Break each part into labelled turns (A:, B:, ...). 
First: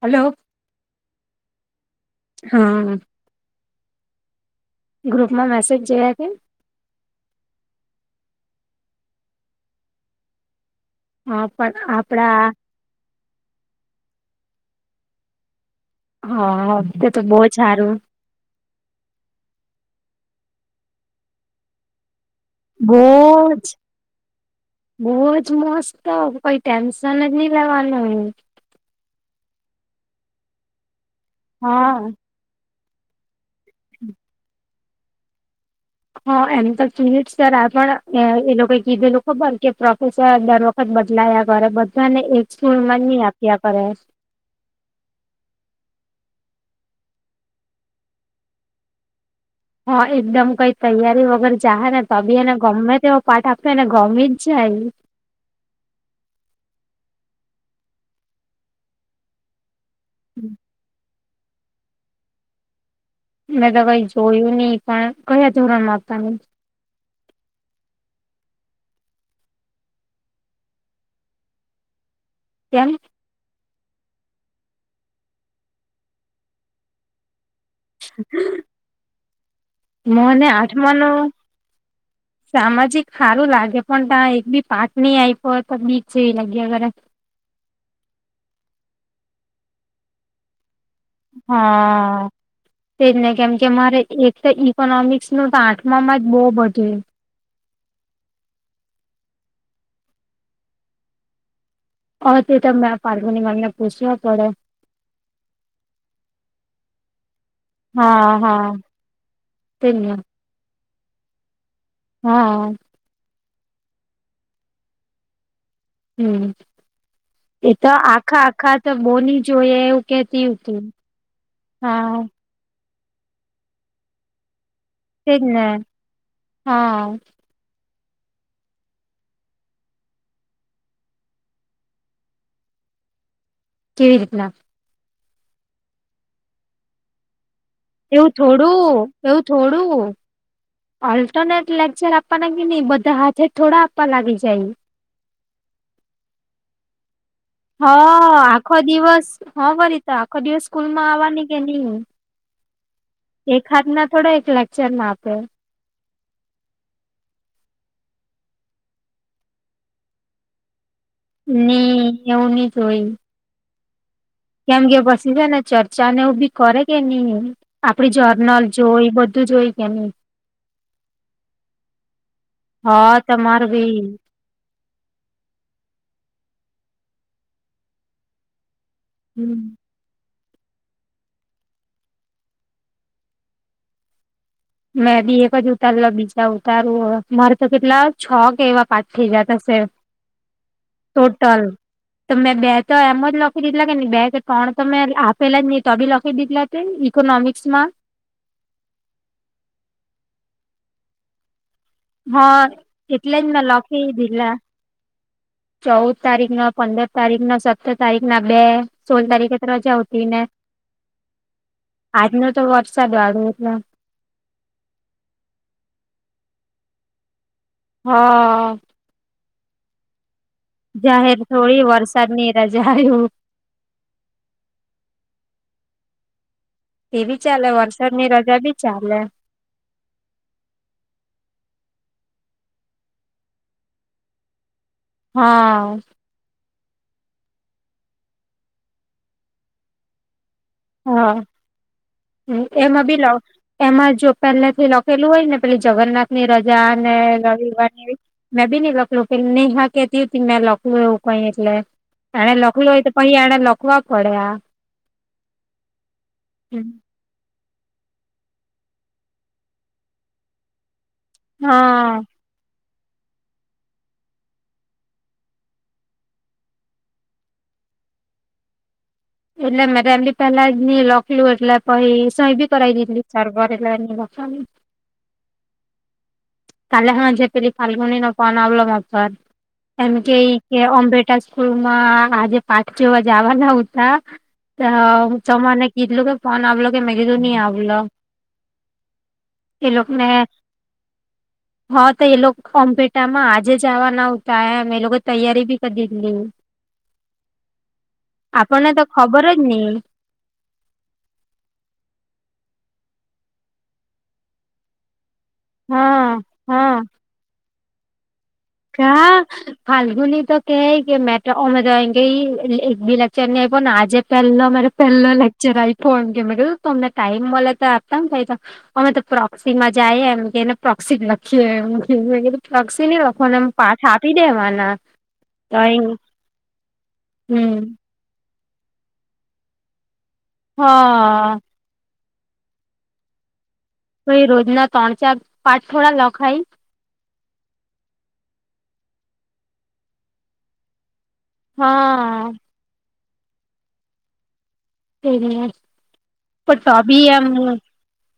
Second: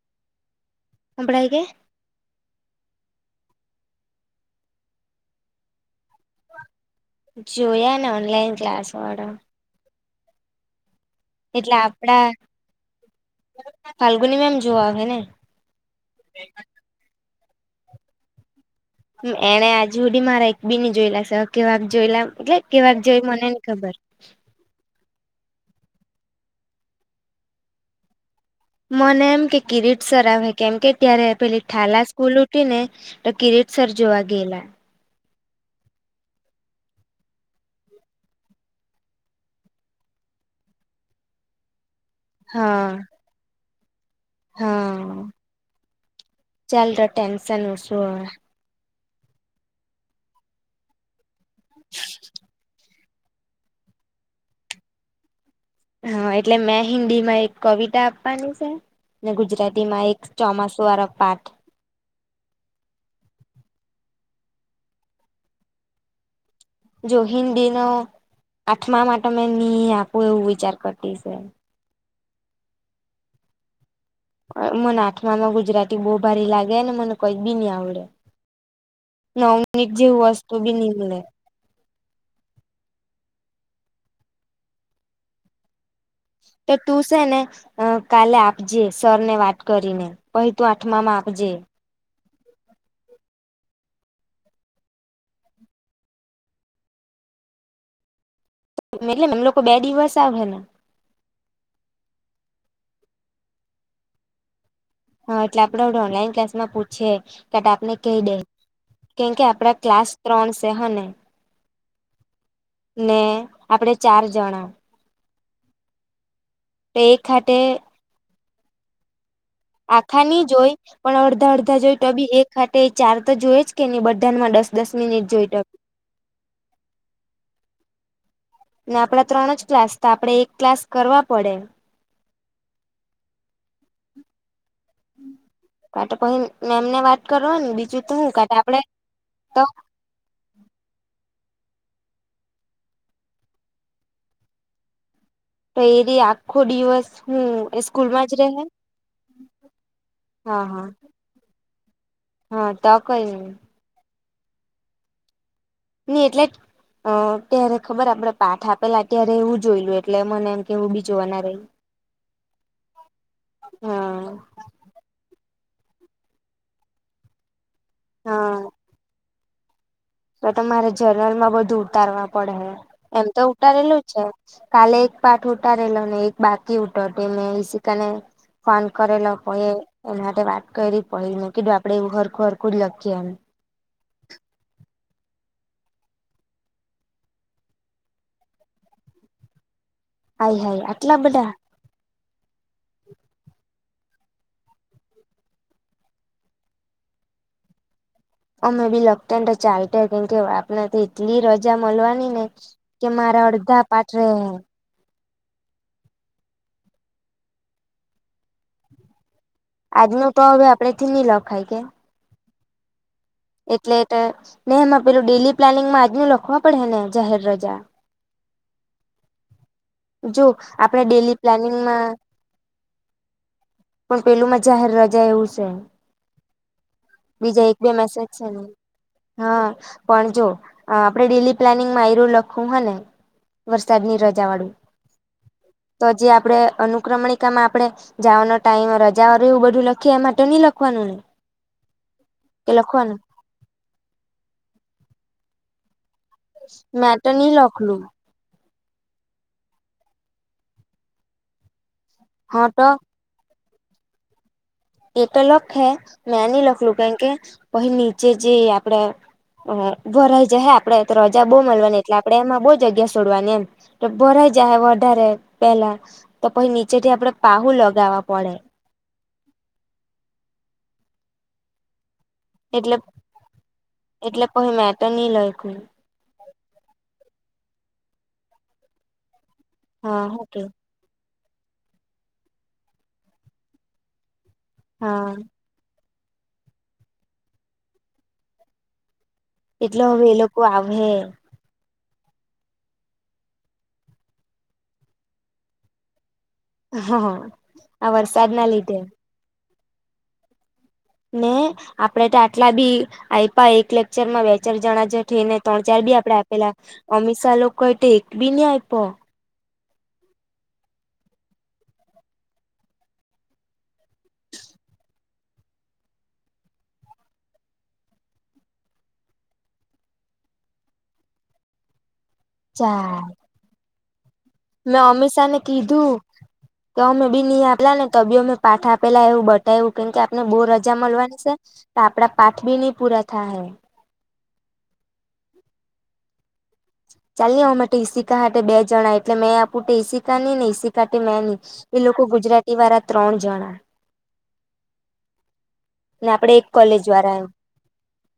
A: Hello
B: હંભળાય કે
A: હા ગ્રુપ માં મેસેજ જોયા કે
B: જોયા ને ઓનલાઈન ક્લાસ વાળો
A: હા
B: એટલે
A: પણ
B: આપડા ફલ્ગુનીમાં એમ જોવા આવે ને
A: હા તે તો બોહજ હારું
B: એણે આજુ હૂંદી મારા એક બી ની જોયેલા છે કેવાક જોયેલા એટલે કેવાક જોઈ મને ની ખબર.
A: બો જ મસ્ત કોઈ ટેન્શન જ નહી લેવાનું હોય
B: મને એમ કે કિરીટ સર આવે કેમ કે ત્યારે પેલી
A: હા
B: થાલા સ્કૂલ ઉઠી ને તો કિરીટ સર જોવા ગેલા
A: હા એમ તો કિરીટ સર આ પણ એ લોકો કીધેલું ખબર કે પ્રોફેસર દર બદલાયા કરે બધાને એક જ સ્કૂલ
B: હા
A: માં ની આપ્યા કરે.
B: હા ચાલ તો ટેન્શન ઓશું અવે
A: હા એકદમ કઈ તૈયારી વગર જાહે ને તોબી એને ગમે તે પાઠ આપે ને ગમી જ જાય.
B: હા એટલે મેં હિન્દી માં એક કવિતા આપવાની છે. ગુજરાતી માં એક ચોમાસુ વારો પાઠ
A: મેં તો કઈ જોયું નહી પણ કયા ધોરણ મા આપવાની
B: જો હિન્દી નો આઠમામા તો મેં ની આપું એવું વિચાર કરતી છે.
A: કેમ?
B: મને આઠમાનું ગુજરાતી બહુ ભારી લાગે ને મને કઈ બી ની આ આવડે ને મિનિટ જે
A: મને
B: વસ્તુ બી ની મલે
A: આઠમાનું સામાજિક હારું લાગે પણ ત્યા એક થી પાચ નહી આપ્યો હોય તો બી
B: તો તું છે ને કાલે આપજે સર ને વાત કરીને પહી તું આઠમામાં આપ
A: હા તેજ ને કેમ કે મારે એક તો ઈકોનોમિક્સ નું તો આઠમામાં જ બહુ બધું
B: એટલે મેમ લોકો બે દિવસ આવે
A: અ તે તો મે પાર્વતી મેમને પૂછ્યો પડે
B: હા એટલે આપડે ઓનલાઈન ક્લાસ માં પૂછયે તે તો આપને કેય
A: હા
B: દેય
A: હા.
B: કેમકે આપડા ક્લાસ
A: તેને
B: ત્રણ છે હને.
A: હા.
B: ને આપડે ચાર જણા.
A: હમ
B: તો એક હાથે
A: એ તો આખા આખા તો બોની. જોઈએ એવું
B: આખા ની
A: કેતી
B: જોય
A: હતી.
B: પણ અડધા અડધા જોઈ તો
A: હા.
B: બી એક ખાતે ચાર તો જોય જ કે નહી બધા માં દસ દસ મિનિટ
A: તેજ
B: જોઈ ત
A: ને હા
B: ને આપડા ત્રણ જ ક્લાસ હતા આપડે એક ક્લાસ કરવા પડે.
A: કેવી રીતના.
B: કા તો પહી મેમ ને વાત કરવા બી
A: એવું થોડું એવું થોડું. ઓલ્ટરનેટ લેક્ચર આપવાના કે ની બધા હાથે થોડા આપવા લાગી જાય.
B: તઈ રી આખો દિવસ હું એ
A: હ
B: સ્કૂલમાં જ રહે
A: આખો દિવસ હ બરી તો આખો
B: હા
A: દિવસ
B: હા
A: સ્કૂલ માં આવાની કે ની
B: હા તો કઈની
A: ખાદના થોડો એક લેક્ચર માં આપે.
B: નઈ એટલે અ ત્યારે ખબર આપડે પાઠ આપેલા ત્યારે એવું જોયલું એટલે મને એમ. કેવું બી જોવાને
A: ની એવું નહ જ હોય.
B: હા.
A: એમ કે બસી છે ને ચર્ચા ને એ બી કરે કે નહી આપડી
B: હા
A: જર્નલ જો એ બધું. ધુ જોઈ કે નહી.
B: તો તમારે જનરલ માં બધું ઉતારવા પડે હે
A: હા
B: એમ તો
A: તમાર ભાઈ
B: ઉતારેલું છે. કાલે એક પાઠ ઉઠારેલો ને એક બાકી હતો મેને ઈશિકા ને ફોન કરેલોએ એ માટે વાત કરી પડીને કીધું આપડે એવું હરખું હરખું જ લખીએ એમ.
A: મેં બી એક જ ઉતારલા બીજા ઉતારવ મારે તો કેટલા છો કે એવા પાંચ ખેજા થશે.
B: હાય હાય આટલા બધા
A: ટોટલ. તો મેં બે તો એમ જ લખી દીધલા કે નં બે કે ત્રણ તો મેં આપેલા જ નહી તો બી લખી દીધલા. ઇકોનોમિક્સ માં.
B: અમે બી લખતા ને તો ચાલતા કેમ કે આપણે તો એટલી રજ જા મળવાની ને
A: હા
B: કે
A: એટલે
B: મારા
A: જ મેં
B: અડધા
A: લખી
B: પાઠરે.
A: દીધલા ચૌદ તારીખ ના પંદર તારીખ ના સત્તર તારીખ ના બે. સોલ તારીખે તો રજા આવતી
B: આજનું
A: ને
B: તો હવે આપડેથી ની લખાય કે
A: આજનો તો વરસાદ વાળો.
B: એટલે ને એમાં પેલું ડેલી પ્લાનિંગમાં આજ ન લખવા પડે હે ને જાહેર રજા.
A: હા.
B: જો આ
A: જાહેર થોડી વરસાદની રજા આવું.
B: પણ પેલું માં જાહેર રજા એવું છે.
A: એ બી
B: બીજા
A: ચાલે
B: એક બે મેસેજ
A: વરસાદની
B: છે
A: રજા
B: ને
A: બી ચાલે.
B: હા પણ જો આપડે ડેલી પ્લાનિંગ માં એર લખવું હે ને. વરસાદ ની રજા વાળું.
A: હા.
B: તો જે આપે અનુક્રમણિકામાં આપણે જવાનો ટાઈમ રજાઓ એવું બધું લખીએ એ માટે નહી લખી. ખવાનુંને.
A: હ એમાં બી એમાં જો પેલા થી લખેલું હોય ને પે જગન્નાથ ની રજા અને
B: મેં તો ની
A: રવિવાર
B: લખલું
A: ની. મેં બી નહી લખલું પેલી નેહા કેતી મેં લખલું એવું કઈ એટલે એ લખલું હોય તો અહી એને લખવા પડ્યા.
B: એ તો લખ હે મેં ની લખલું કેમ કે પહો નીચે જે આપડે અ વરાઈ જ હ આપડે. તો રજા બહુ મળવાની એટલે
A: હા
B: આપણે એમાં બહુ જગ્યા સોડવાની એમ? તો ભરાઈ જાહે વધારે પહેલા. તો પછી, નીચે થી આપડે પાહુ લગાવવા પડે.
A: એટલે મે તારાથી પેલા જ ની લખલું એટલે. પહી સયબી કરાવી લીધી. સરારભરેલા ની વાચાય.
B: મેતો ની લખ્યું
A: કાલે હાંજે પેલી ફાલ્ગુનીનો ફોન આવલો મારી પર. એમ
B: હા
A: કે,
B: ઓકે
A: અમ તા સ્કૂલ માં આજે પાંચ જોવા જવાના ઉતા. ત..
B: હા
A: ત મને કીધલું કે, ફોન આવલો કે? મે કીધું ની આવલો.
B: એટલો હવે એ લોકો આવહે.
A: હા તો એ લોકો કોમ્પેટામાં આજે જાવવાના ઉતા એમ. એ લોકો તૈયારી ભી કરી દીધી હતી.
B: હ આ વરસાદના
A: આપણને
B: લીધે
A: તો ખબર જ ની.
B: ને! આપડે તો આટલા બી આયપા એક લેક્ચર માં બે-ચાર જણા જ થઈ ને. ત્રણ-ચાર બી
A: હા
B: આપડે આપેલા.
A: હા
B: અમીષા લોકોએ તો એક બી ની આયપો.
A: ફાલ્ગુનીતો કેય કે, મે તો, અમે તો, એમ કેય એક ભી લેક્ચર ની આયપો ને, આજે પે પેલો લેકચર આયપો એમ કે. મે કીધું તમને ટાઈમ મલે તો આપતા હું થાય તો. અમે તો પ્રોક્ષીમાં જાય એમ. એને પ્રોક્ષી જ લખ્યું એમ. મેં કીધું પ્રોક્ષી ની
B: ચાલ
A: લખવાનું એમ. પાઠ આપી દેવાના.
B: મેં અમીષા ને
A: તો એ
B: કીધું. તો અમે બી ની
A: હમ
B: આપલા ને, તો બી અમને પાઠ આપેલા એવું બ એવું કેમ કે, આપને બો
A: હ
B: રજા મલવાની છે. તો આપડા પાઠ બી ની પૂરા થાય હે.
A: તો એ રોજના ત્રણ-ચાર પાઠ થોડા લખાય.
B: ચાલની અમે ટ ઈસિકા લોકો બે જણા. એટલે મેં આપું ટે ઈસિકા ની, ને ઈસિકા ટે મે ની. એ લોકો
A: હા
B: ગુજરાતી વાળા ત્રણ જણા.
A: પણ
B: ને આપડે એક
A: તો
B: કોલેજ
A: બી
B: વાળા
A: એમ...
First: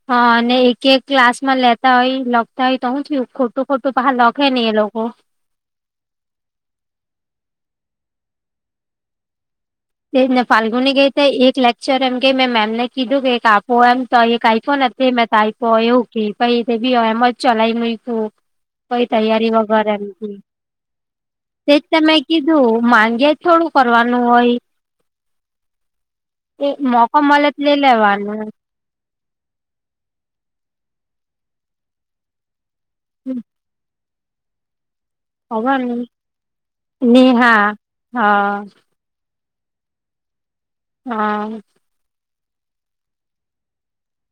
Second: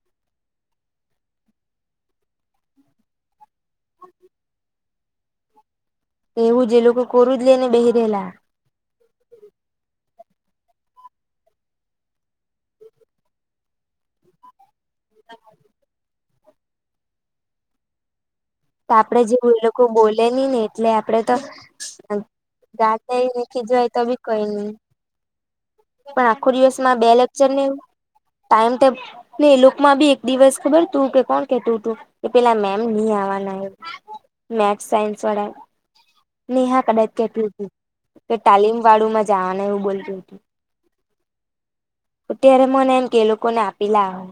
A: હા અને એક-એક ક્લાસ માં લેતા હોય, લખતા હોય, તો હું થયુ. તો ખોટું પાહા લખે ની. એ લોકો.
B: એવું જ. એ લોકો કોરું જ લેય ને બેહી રેલા.
A: તે જ ને. ફાલ્ગુની ગેય ત એક લેક્ચર એમ કે, મેં મેમને કીધું કે, આપો એમ. તો એક આયપોને. તે મે કાયપો એવુ કેય. પહિ તે ભી એમ જ ચલાવી મુયકુ.
B: ત આપડે જેવુ એ લોકો બોલે ની ને, એટલે આપડે ત,
A: તેજ તો મેં કીધું
B: ગાળ દેઈ
A: માંગ્યા જ
B: ને ખી
A: થોડું
B: જય ત બી
A: કરવાનું
B: કઈ
A: હોય
B: ની. પણ આખો
A: એ
B: દિવસમાં બે
A: મોકો મલે
B: લેક્ચર
A: તો લઈ
B: નેવું.
A: લેવાનું
B: ટાઈમ ટેબલ. ને એ લોકમાં બી, એક દિવસ ખબર! તું કે કોણ કેતું હતું. કે પેલા મેમ ની આવાના. મે સાયન્સ વાળા.
A: ખબર નઈ
B: ની હાતા, બે જ કેટી
A: નેહા
B: ઉટી. કે
A: હા
B: તાલીમ વાળું માં જા ને એવું બોલટી હતી.
A: હા...
B: ત્યારે મને એમ કે લોકો ને આપીલા હે.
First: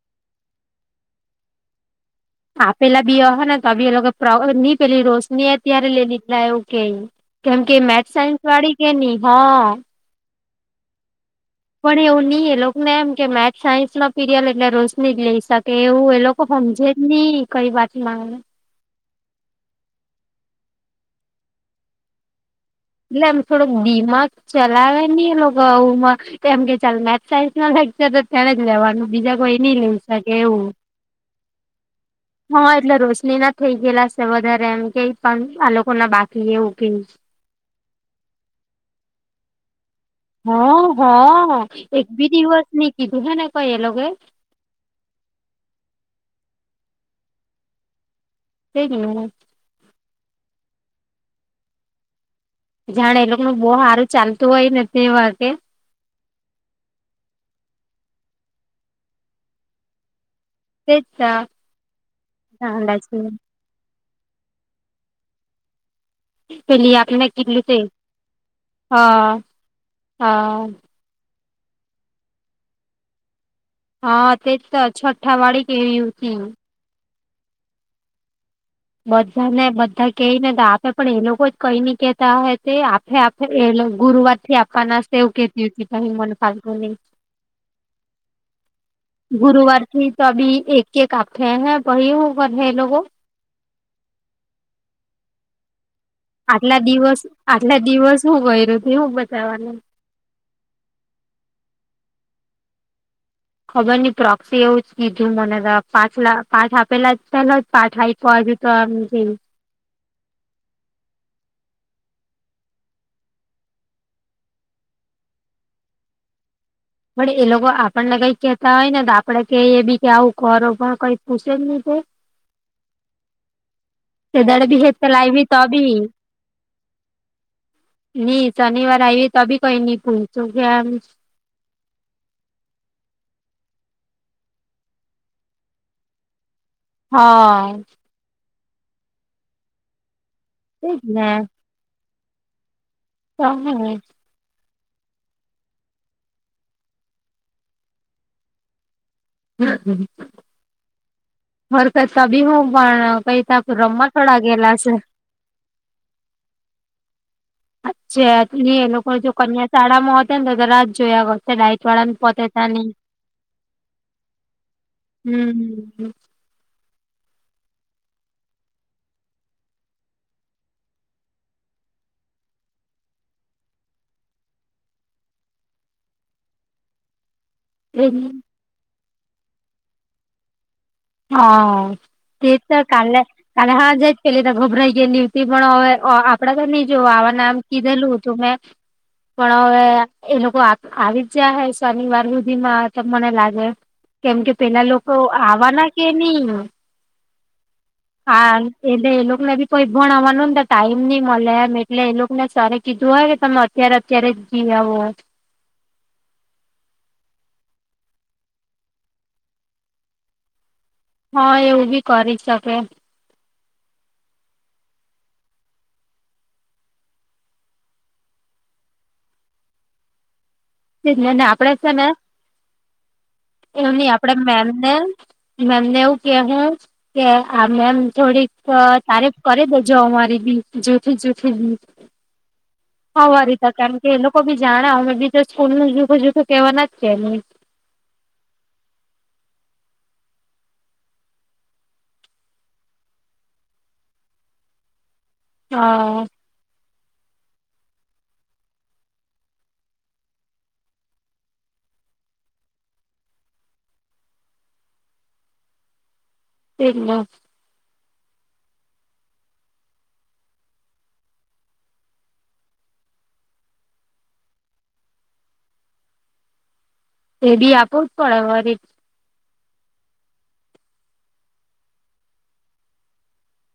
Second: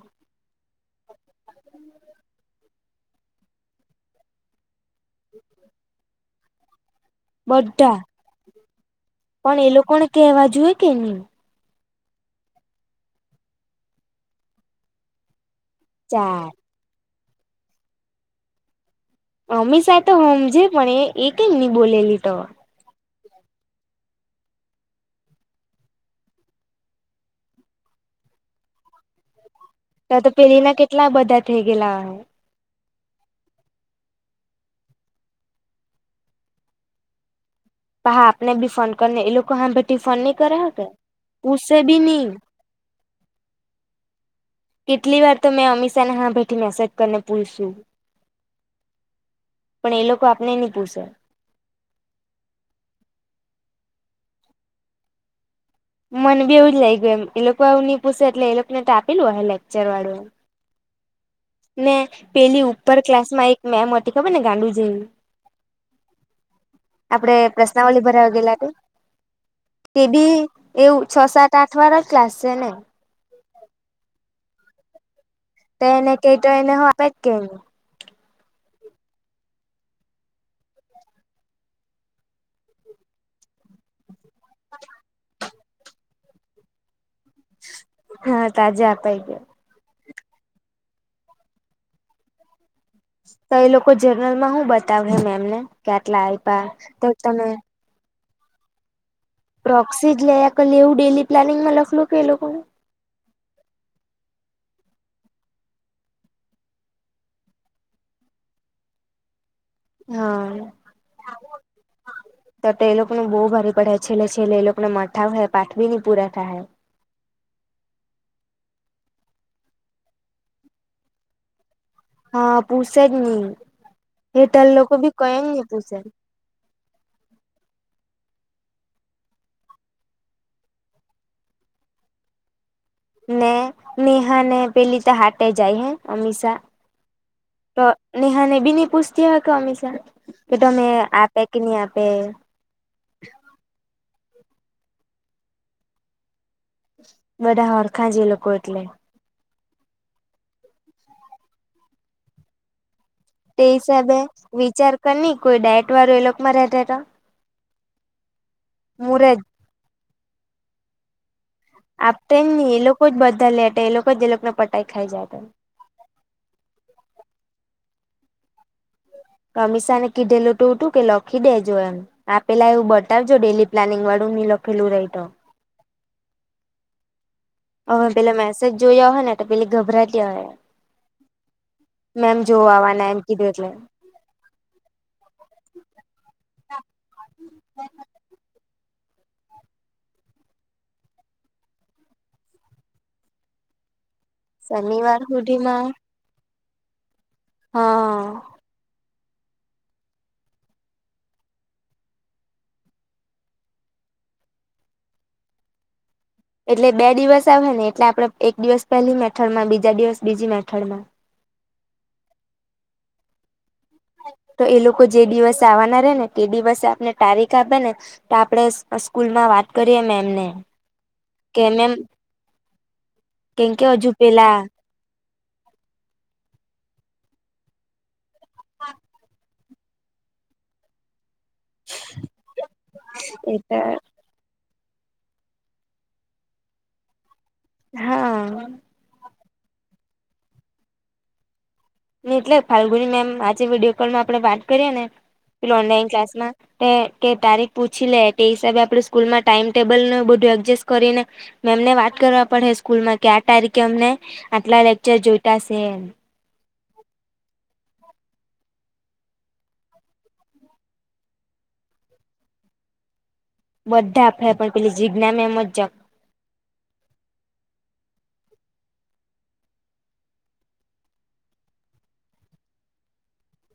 A: આપેલા બી અહેને તો બી, એ લોકો પ્ર ની પેલી રોશનીએ ત્યારે લેય લીધલા એવું કેય. કેમ કે
B: બધા
A: મેથ્સ-સાયન્સ વાડી કે ની.
B: પણ
A: હા
B: એ લોકોને કેવા જુએ કે ની.
A: પણ એવું ની. એ લોકોને એમ કે એમ કે મેથ્સ-સાયન્સ ના પીરિયડ એટલે રોશની જ લઈ શકે. એવું. એ લોકો
B: ચાલ
A: હમજે જ ની, કઈ વાતમાં અમે
B: અમીષા એ તો હમજે પણ એ, એ કેમ ની બોલેલી ટ.
A: એટલે એમ, થોડોક દિમાગ ચલાવે ની. એ લોકો એવુમાં. ત એમ કે ચાલ મેથ-સાયન્સ ના લેક્ચર તો તેણે જ લેવાનું. બીજા કોઈ ની લઈ
B: ત ત
A: શકે
B: પેલી ના કેટલા બધા થઈ ગેલા અહે.
A: હ. એટલે રોશની ના થઈ ગયેલા છે વધારે એમ કે. પણ આ લોકો ના બાકી એવું કેધુ છે.
B: હા આપને ભી ફોન કરને એ લોકો હાંભે.
A: હ હ હ
B: બી ની
A: એકભી દીવસ નીત કીધુંછને કઈ એ લોકોએ.
B: કેટલી વાર તો મેં અમીષા ને હાંભેથી મેસેજ કરીને પૂયસુ.
A: [inaudible]
B: પણ એ લોકો આપને નહી પૂસેે
A: જાણે એ લોકો નુ બહુ સારું ચાલતું હોય ને તેવા કે.
B: મને બી એવું જ લાગ્યું એમ એ લોકો આવું નઈ પૂછે એટલે એ લોકો ને તો આપેલું ઓહે લેક્ચર વાળું એ.
A: તે ત્યાં
B: ને પેલી ઉપર ક્લાસ માં એક મેમ હતી ખબર ને ગાંડુ જેવી.
A: પેલી આપને
B: આપડે
A: કેટલું તે
B: પ્રશ્નાવલી ભરાવા ગયેલા તે.
A: અ
B: તે
A: અ
B: ભી એવું છ સાત આઠ વાળ જ ક્લાસ છે ને.
A: હા તે તો [unintelligible] વાડી
B: તો એને કેય તો એને હો આવે કે ની.
A: બધા ને બધા કહી ને તો આપે પણ એ લોકો જ કઈ ન કેતા હ તે આપે એ ગુરુવાર થી આપવાના સેવ કેતી હોતી ભાઈ મન ફાલતુ નહી
B: હા તાજા અપાઈ ગાય.
A: ગુરુવારથી તો તો ભી એક એક આપે હૈ બહી હું કર હે એ લોકો
B: તો એ લોકો જર્નલ માં હું બતાવશે મેમને કે આટલા આપ્યા
A: આટલા
B: તો
A: દિવસ
B: તમે
A: આટલા દિવસ શું હોય [unintelligible]
B: પ્રોક્સી જ લે આ કાર લી એવું ડેલી પ્લાનિંગમાં લખેલું કે એ લોકોએ.
A: ખબર નહી પ્રોક્સી એવું જ કીધું મને ત્યાં પાંચ લા પાઠ આપેલા છે ને પાઠ આઈ [unintelligible]
B: હા. તો તે એ લોકોને બહુ ભારે પડે છેલ્લે છેલ્લે એ લોકોને મથાવે પાઠ વી ની પૂરા થાય.
A: પણ એ લોકો આપણને કઈ કેતા હોય ને તો આપડે કે એ બી કે આવું કરો પણ કઈ પૂછે જ નહી તે.
B: હા પૂછે જ નહીં.
A: [unintelligible] હ તો લાઈવી તો
B: પૂસે
A: ભી નહી શનિવાર આવીએ તો બી કઈ નઈ પૂયછુ કેમ
B: ને નેહા ને પેલી તો હાટે જાય હે અમીશા.
A: હા
B: નેહા ને બી ની પૂછતી હો કે અમીશા કે તમે
A: તેજ ને
B: આપે કે નહી આપે.
A: [unintelligible]
B: બધા હરખાં જ એ લોકો એટલે.
A: [unintelligible] બી હું પણ કઈ
B: તે
A: ત્યા રમા
B: હિસાબે
A: થોડા ગેલા
B: વિચાર
A: છે.
B: કર ની કોઈ ડાયટ વાળું એ લોકો માં રહેતા હતા
A: અચ્છા એ લોકો જો
B: મુરજ
A: કન્યા શાળામાં હોતે ને તો રાત જોયા વ તે ડાયટ વાળાને
B: આપતે
A: પતે
B: જ
A: ત્યાં
B: એ
A: ની
B: લોકો જ બધા લેટે એ લોકો જ એ લોકોને પટાઈ ખાઈ જાતા
A: હમ્મ હમ્મ.
B: તો અમીશા ને કીધેલું હતું તું કે લખી દેજો અનુ. આપેલા એવું બતાવજો ડેલી પ્લાનિંગ વાળું ની લખેલું રહી તો. હવે
A: એજ ને
B: પેલા મેસેજ જોયા હોય ને તો પેલી ગભરાતી હોય.
A: હ
B: મેમ
A: તે
B: જોવા
A: તો
B: આવવાના એમ
A: કાલે
B: કીધું એટલે
A: કાલે હાજે એટલે ત્યાં ગભરાઈ ગઈ ને ડ્યુટી પણ હવે આપડા તો નઈ જો આવા નામ કીધેલું હતું તો મે
B: [inaudible]
A: પણ હવે એ લોકો આવી જ જયા હે શનિવાર હુધી માં તો મને લાગે. કેમ કે પેલા લોકો
B: શનિવાર સુધીમાં
A: આવાના કે નહી.
B: હ
A: હા. એટલે એ લોકોને બી કોઈ ભણવાનું ને તો ટાઈમ નઈ મળે એમ એટલે એ લોકો ને સર કીધું હોય કે તમે અત્યારે અત્યારે જી આવો
B: એટલે બે દિવસ આવે ને એટલે આપડે એક દિવસ પહેલી મેથડ માં બીજા દિવસ બીજી મેથડ માં.
A: હા, એવું બી કરી શકે.
B: તો એ લોકો જે દિવસ આવવાના રે ને તે દિવસે આપને તારીખ આપે ને તો આપડે સ્કૂલમાં વાત કરીએ મેમને-
A: ને
B: કે
A: આપડે છે
B: મેમ
A: ને
B: કેમ કે
A: એમની
B: હજુ
A: આપડે
B: પેલા
A: મેમને- મમને એવું કે હું- કે આ મેમ થોડીક તારીફ કરી દેજો અમારી બી જૂઠી જૂઠી બી- આ
B: એ
A: રીતા કારણ કે એ લોકો બી જાણે અમે બી- સ્કૂલ નું જુદુ જુદુ કેવાના જ છે એમ-
B: હા- એટલે ફાલ્ગુની મેમ આજે વિડીયો કોલમાં આપણે વાત કરીએે ને ઓનલાઈન
A: હા
B: ક્લાસ માં- એ કે તારીખ પૂછી લે તે હિસાબે આપણે સ્કૂલમાં ટાઈમ ટેબલ નું બધું એડજસ્ટ કરીને- મે એમને વાત કરવા પડે સ્કૂલમાં કે આ તારીખે અમને આટલા લેકચર જોતાશે-
A: કેટલા-
B: બધા આપણ પેલી જીજ્ઞા મેમ જ જ
A: એ બી આપવું જ પડે વરી-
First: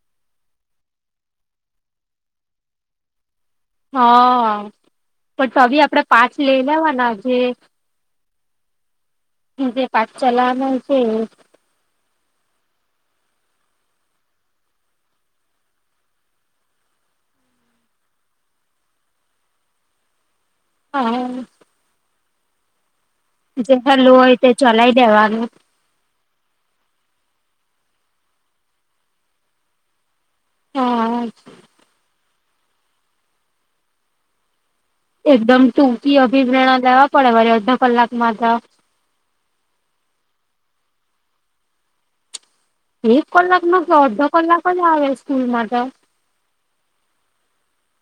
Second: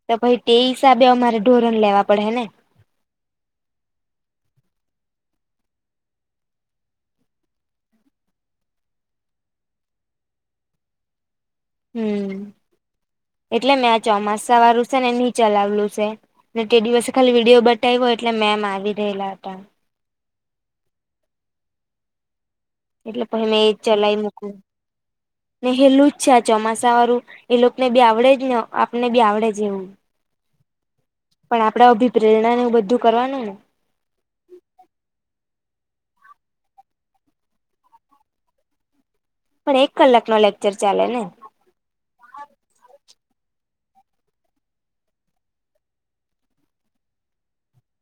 B: તો પહી તે હિસાબે અમારે ઢોરણ લેવા પડે હે ને-
A: હા પણ તો ભી આપણને પાંચ લઈ લેવાના જે- [unintelligible] જે પાંચ ચલાવાનું છે
B: હમ એટલે મેં આ ચોમાસા વાલુ છે ને ની ચલાવલું છે ને તે દિવસે ખાલી વિડીયો બતાવ્યો હોય એટલે મેમ આવી રેયેલા હતા
A: હા
B: એટલે પહિ મેં
A: જે
B: એ
A: હેલું
B: ચલાવી
A: હોય તે
B: મૂકું.
A: ચલાઈ દેવાનું
B: ને હેલું જ છે આ ચોમાસા વાળું એ લોકો ને બી આવડે જ ને આપને બી આવડે જ એવું.
A: હા
B: પણ આપણે અભીપ્રેરણા ને બધું કરવાનું ને
A: એકદમ ટૂંકી અભિપ્રેણા લેવા પડે મારે અડધા કલાક માતો
B: પણ એક કલાક નો લેક્ચર ચાલે ને
A: એક કલાક નો તો અડધો કલાક જ આવે સ્કૂલમાં તો.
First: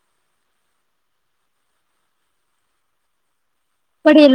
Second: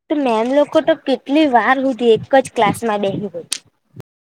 B: તો મેમ લોકો તો કેટલી વાર સુધી એક જ ક્લાસમાં બેહી રેય.
A: [unintelligible]